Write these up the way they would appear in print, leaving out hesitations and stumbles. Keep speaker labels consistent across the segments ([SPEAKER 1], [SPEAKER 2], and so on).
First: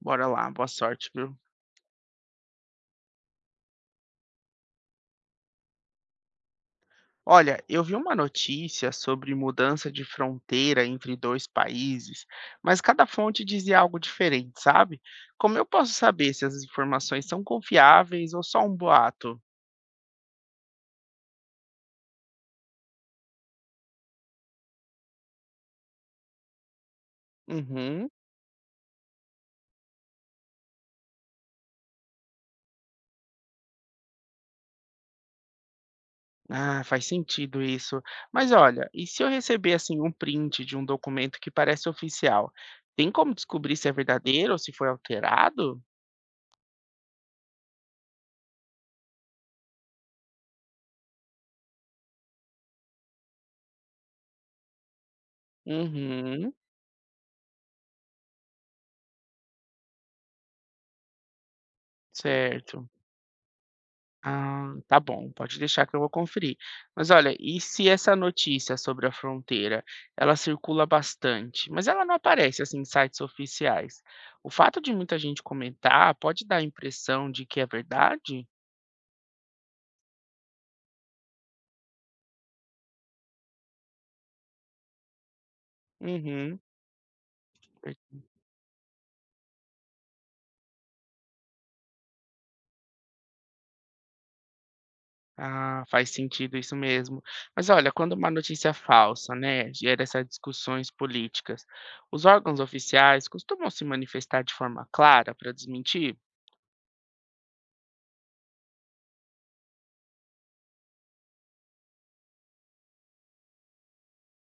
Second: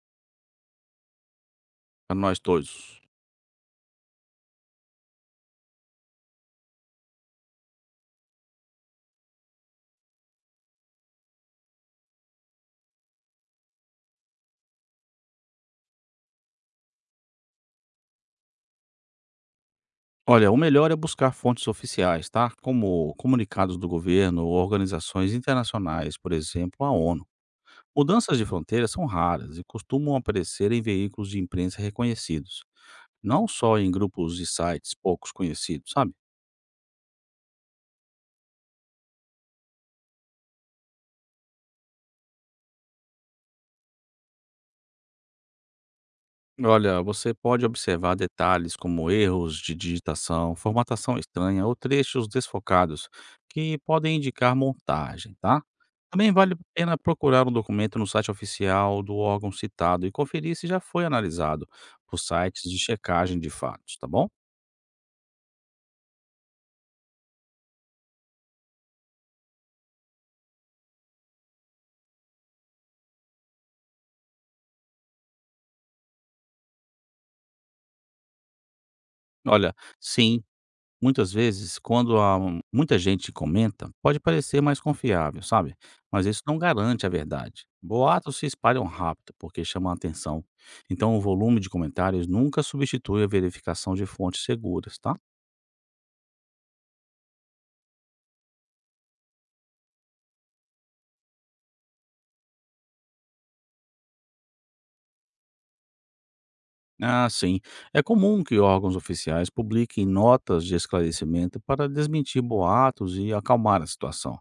[SPEAKER 1] Bora lá, boa sorte, viu?
[SPEAKER 2] A nós todos.
[SPEAKER 1] Olha, eu vi uma notícia sobre mudança de fronteira entre dois países, mas cada fonte dizia algo diferente, sabe? Como eu posso saber se as informações são confiáveis ou só um boato?
[SPEAKER 2] Olha, o melhor é buscar fontes oficiais, tá? Como comunicados do governo ou organizações internacionais, por exemplo, a ONU.
[SPEAKER 1] Uhum.
[SPEAKER 2] Mudanças de fronteiras são raras e costumam aparecer em veículos de imprensa reconhecidos, não só em grupos e sites poucos conhecidos, sabe?
[SPEAKER 1] Ah, faz sentido isso. Mas olha, e se eu receber assim um print de um documento que parece oficial, tem como descobrir se é verdadeiro ou se foi alterado?
[SPEAKER 2] Olha, você pode observar detalhes como erros de digitação, formatação estranha ou trechos desfocados que podem indicar montagem, tá? Também
[SPEAKER 1] Uhum,
[SPEAKER 2] vale a pena procurar um documento no site oficial do órgão citado e conferir se já foi analisado por sites de
[SPEAKER 1] certo.
[SPEAKER 2] checagem de fatos, tá bom?
[SPEAKER 1] Ah, tá bom, pode deixar que eu vou conferir. Mas olha, e se essa notícia sobre a fronteira, ela circula bastante, mas ela não aparece assim em sites oficiais. O fato de muita gente comentar pode dar a impressão de que é verdade?
[SPEAKER 2] Olha, sim, muitas vezes, quando muita gente comenta, pode parecer mais confiável, sabe? Mas isso não
[SPEAKER 1] Uhum.
[SPEAKER 2] garante a verdade.
[SPEAKER 1] per-
[SPEAKER 2] Boatos se espalham rápido porque chamam a atenção. Então, o volume de comentários nunca substitui a verificação de fontes seguras, tá?
[SPEAKER 1] Ah, faz sentido isso mesmo. Mas olha, quando uma notícia falsa, né, gera essas discussões políticas, os órgãos oficiais costumam se manifestar de forma clara para desmentir?
[SPEAKER 2] Ah, sim. É comum que órgãos oficiais publiquem notas de esclarecimento para desmentir boatos e acalmar a situação.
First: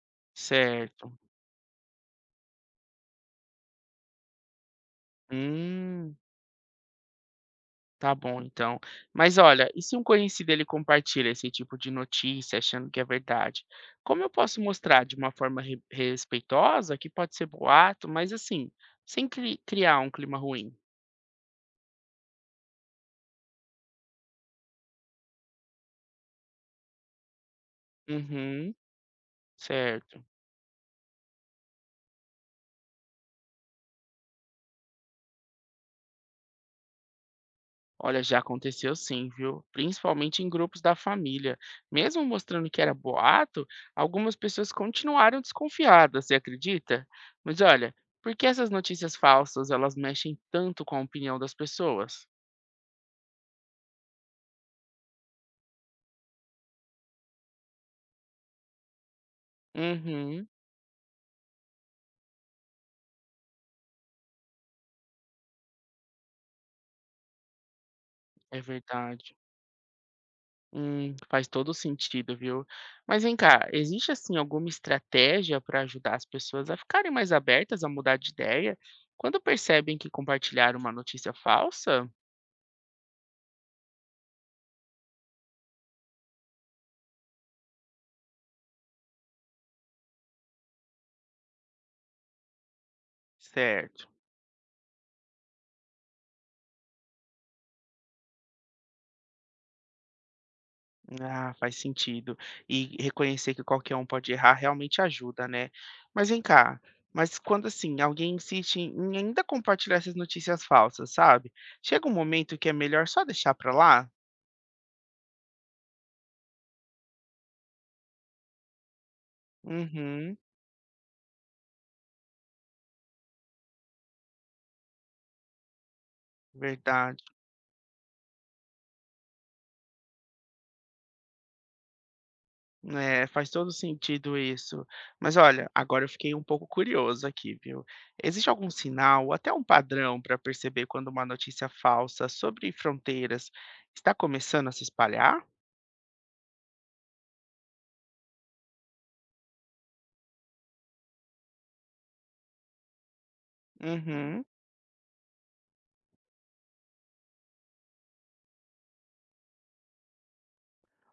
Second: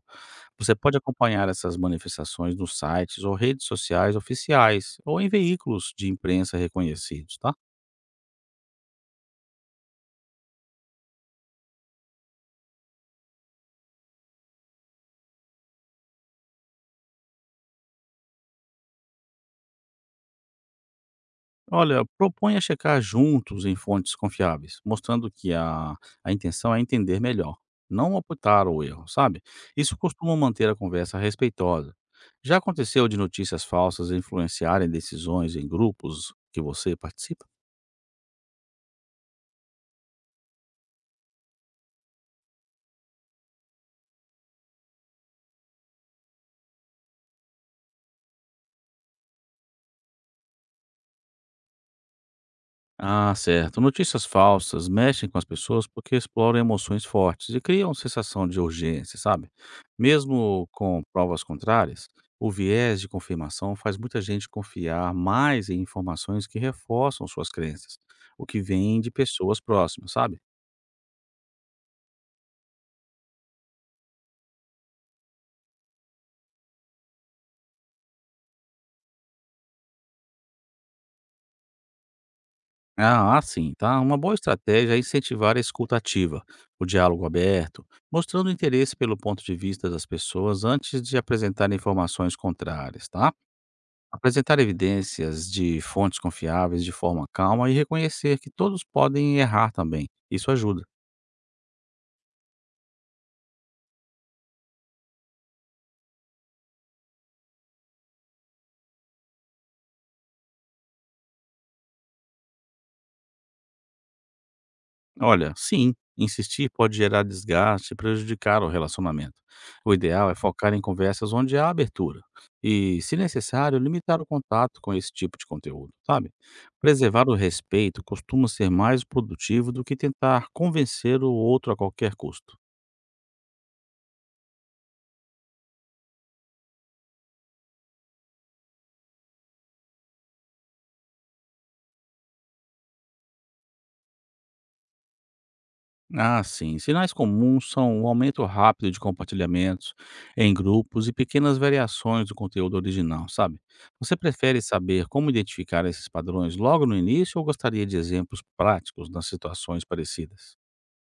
[SPEAKER 2] Você pode
[SPEAKER 1] Certo.
[SPEAKER 2] acompanhar essas manifestações nos sites ou redes sociais oficiais ou em veículos de
[SPEAKER 1] Hum.
[SPEAKER 2] imprensa reconhecidos, tá?
[SPEAKER 1] Tá bom, então. Mas olha, e se um conhecido ele compartilha esse tipo de notícia achando que é verdade? Como eu posso mostrar de uma forma respeitosa, que pode ser boato, mas assim, sem criar um clima ruim?
[SPEAKER 2] Olha, proponha checar juntos em fontes confiáveis, mostrando que a intenção é entender melhor, não apontar
[SPEAKER 1] Uhum,
[SPEAKER 2] o erro, sabe? Isso
[SPEAKER 1] certo.
[SPEAKER 2] costuma manter a conversa respeitosa. Já aconteceu de notícias falsas influenciarem decisões em grupos que você participa?
[SPEAKER 1] Olha, já aconteceu sim, viu? Principalmente em grupos da família. Mesmo mostrando que era boato, algumas pessoas continuaram desconfiadas, você acredita? Mas olha, por que essas notícias falsas, elas mexem tanto com a opinião das pessoas?
[SPEAKER 2] Ah, certo. Notícias falsas mexem com as pessoas porque exploram emoções fortes e criam sensação de urgência, sabe?
[SPEAKER 1] Uhum,
[SPEAKER 2] Mesmo com provas contrárias, o viés de confirmação faz muita gente confiar mais em informações que reforçam suas crenças, o
[SPEAKER 1] é
[SPEAKER 2] que vem de
[SPEAKER 1] verdade.
[SPEAKER 2] pessoas próximas, sabe?
[SPEAKER 1] Faz todo sentido, viu. Mas vem cá, existe, assim, alguma estratégia para ajudar as pessoas a ficarem mais abertas a mudar de ideia quando percebem que compartilharam uma notícia falsa?
[SPEAKER 2] Ah, sim, tá? Uma boa estratégia é incentivar a escuta ativa, o diálogo aberto, mostrando interesse pelo ponto de vista das pessoas antes de apresentar informações contrárias, tá?
[SPEAKER 1] Certo.
[SPEAKER 2] Apresentar evidências de fontes confiáveis de forma calma e reconhecer que todos podem errar também. Isso ajuda.
[SPEAKER 1] Ah, faz sentido. E reconhecer que qualquer um pode errar realmente ajuda, né. Mas vem cá, mas quando, assim, alguém insiste em ainda compartilhar essas notícias falsas, sabe, chega um momento que é melhor só deixar pra lá?
[SPEAKER 2] Olha, sim, insistir pode gerar desgaste e prejudicar o relacionamento. O ideal é
[SPEAKER 1] Uhum,
[SPEAKER 2] focar em conversas onde há abertura e, se necessário, limitar o contato com esse tipo de conteúdo, sabe?
[SPEAKER 1] verdade.
[SPEAKER 2] Preservar o respeito costuma ser mais produtivo do que tentar convencer o outro a qualquer custo.
[SPEAKER 1] É, faz todo sentido isso. Mas olha, agora eu fiquei um pouco curioso aqui, viu? Existe algum sinal, ou até um padrão, para perceber quando uma notícia falsa sobre fronteiras está começando a se espalhar?
[SPEAKER 2] Ah, sim. Sinais comuns são o aumento rápido de compartilhamentos em grupos e pequenas variações do conteúdo original, sabe? Você
[SPEAKER 1] Uhum.
[SPEAKER 2] prefere saber como identificar esses padrões logo no início ou gostaria de exemplos práticos nas situações parecidas?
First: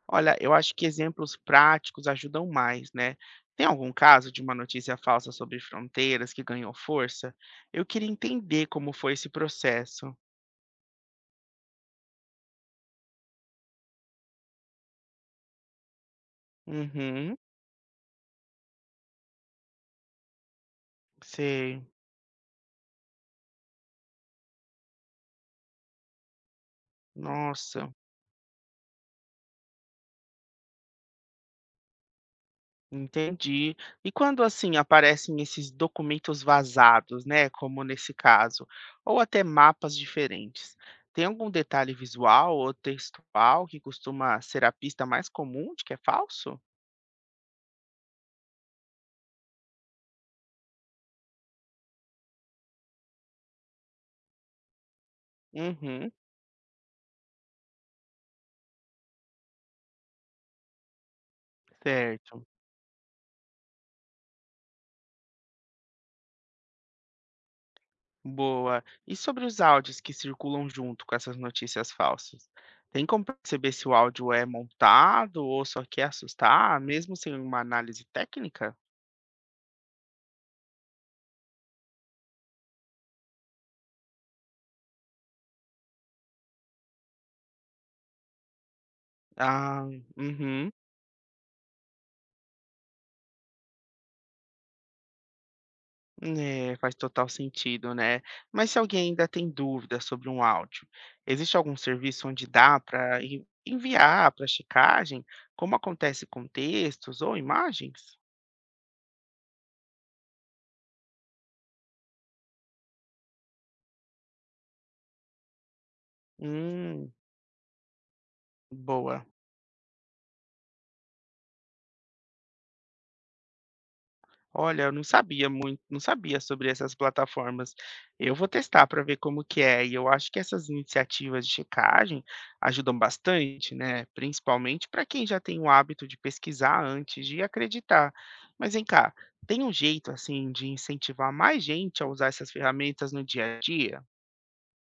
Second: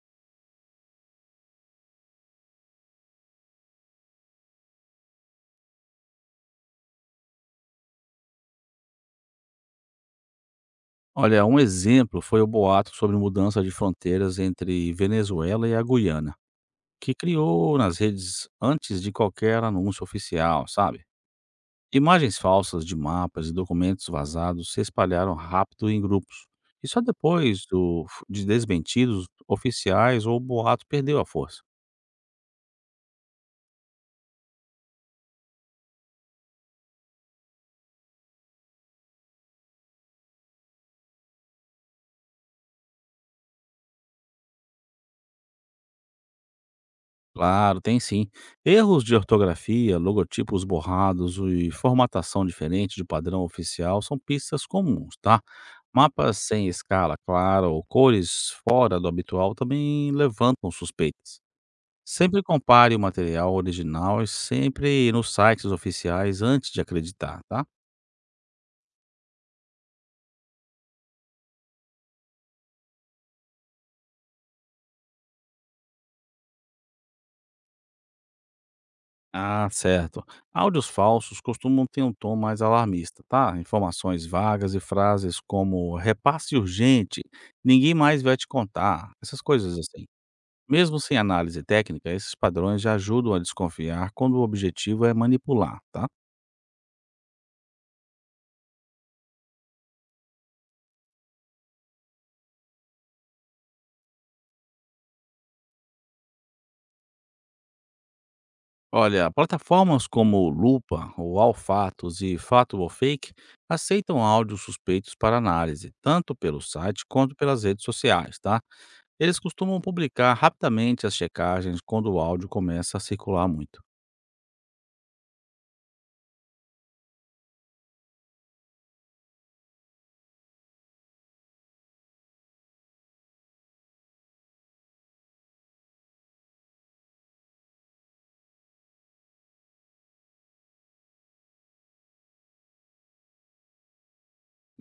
[SPEAKER 1] Olha, eu acho que exemplos práticos ajudam mais, né? Tem algum caso de uma notícia falsa sobre fronteiras que ganhou força? Eu queria entender como foi esse processo.
[SPEAKER 2] Olha, um exemplo foi o boato sobre mudança de fronteiras entre Venezuela e a Guiana, que
[SPEAKER 1] Uhum,
[SPEAKER 2] criou nas redes antes de qualquer anúncio oficial, sabe?
[SPEAKER 1] sei.
[SPEAKER 2] Imagens falsas de mapas e documentos vazados se espalharam rápido em grupos, e só depois
[SPEAKER 1] Nossa.
[SPEAKER 2] de desmentidos oficiais ou o boato perdeu a força.
[SPEAKER 1] Entendi. E quando assim aparecem esses documentos vazados, né, como nesse caso, ou até mapas diferentes, tem algum detalhe visual ou textual que costuma ser a pista mais comum de que é falso?
[SPEAKER 2] Claro, tem sim. Erros de ortografia, logotipos borrados e formatação diferente do padrão oficial são pistas comuns, tá?
[SPEAKER 1] Uhum,
[SPEAKER 2] Mapas sem escala clara ou cores fora do habitual também levantam suspeitas. Sempre
[SPEAKER 1] certo.
[SPEAKER 2] compare o material original e sempre nos sites oficiais antes de acreditar, tá?
[SPEAKER 1] Boa. E sobre os áudios que circulam junto com essas notícias falsas? Tem como perceber se o áudio é montado ou só quer assustar, mesmo sem uma análise técnica?
[SPEAKER 2] Ah, certo. Áudios falsos costumam ter um tom mais alarmista, tá? Informações vagas e frases como repasse urgente, ninguém mais vai te contar, essas coisas
[SPEAKER 1] Ah,
[SPEAKER 2] assim.
[SPEAKER 1] uhum.
[SPEAKER 2] Mesmo sem análise técnica, esses padrões já ajudam a desconfiar quando o objetivo é manipular, tá?
[SPEAKER 1] É, faz total sentido, né? Mas se alguém ainda tem dúvidas sobre um áudio, existe algum serviço onde dá para enviar para checagem, como acontece com textos ou imagens?
[SPEAKER 2] Olha, plataformas como Lupa, ou Alfatos e Fato ou Fake aceitam áudios suspeitos para análise, tanto pelo site
[SPEAKER 1] Hum,
[SPEAKER 2] quanto pelas redes sociais, tá?
[SPEAKER 1] boa.
[SPEAKER 2] Eles costumam publicar rapidamente as checagens quando o áudio começa a circular muito.
[SPEAKER 1] Olha, eu não sabia muito não sabia sobre essas plataformas. Eu vou testar para ver como que é, e eu acho que essas iniciativas de checagem ajudam bastante, né, principalmente para quem já tem o hábito de pesquisar antes de acreditar. Mas vem cá, tem um jeito assim de incentivar mais gente a usar essas ferramentas no dia a dia?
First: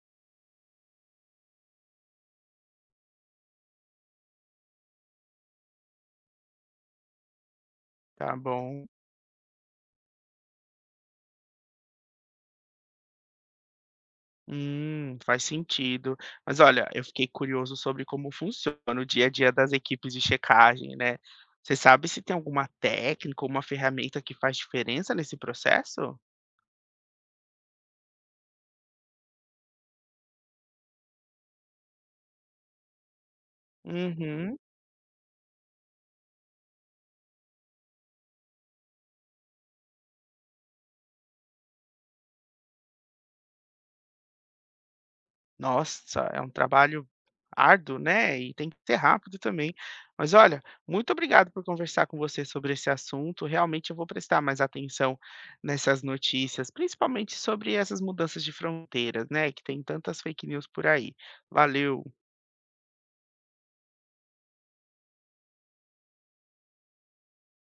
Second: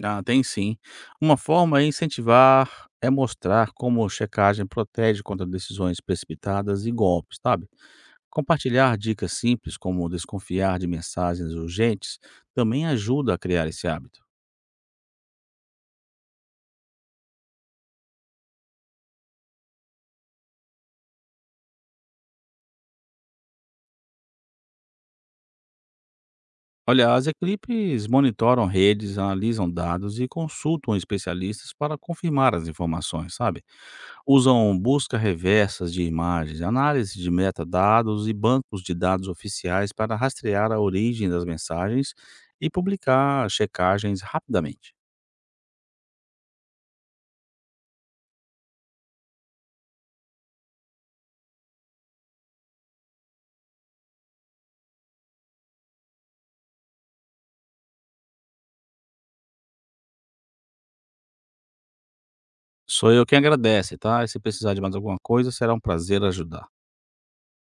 [SPEAKER 2] Ah, tem sim. Uma forma é incentivar é mostrar como a checagem protege contra decisões precipitadas e golpes, sabe?
[SPEAKER 1] Tá bom.
[SPEAKER 2] Compartilhar dicas simples, como desconfiar de mensagens urgentes, também ajuda a criar esse hábito.
[SPEAKER 1] Faz sentido. Mas olha, eu fiquei curioso sobre como funciona o dia a dia das equipes de checagem, né? Você sabe se tem alguma técnica ou uma ferramenta que faz diferença nesse processo?
[SPEAKER 2] Olha, as equipes monitoram redes, analisam dados e consultam especialistas para confirmar as informações, sabe?
[SPEAKER 1] Uhum.
[SPEAKER 2] Usam busca reversas de imagens, análise de metadados e bancos de dados oficiais para rastrear a origem das mensagens e publicar checagens rapidamente.
[SPEAKER 1] Nossa, é um trabalho árduo, né? E tem que ser rápido também. Mas olha, muito obrigado por conversar com você sobre esse assunto. Realmente eu vou prestar mais atenção nessas notícias, principalmente sobre essas mudanças de fronteiras, né? Que tem tantas fake news por aí. Valeu!
[SPEAKER 2] Sou eu quem agradece, tá? E se precisar de mais alguma coisa, será um prazer ajudar.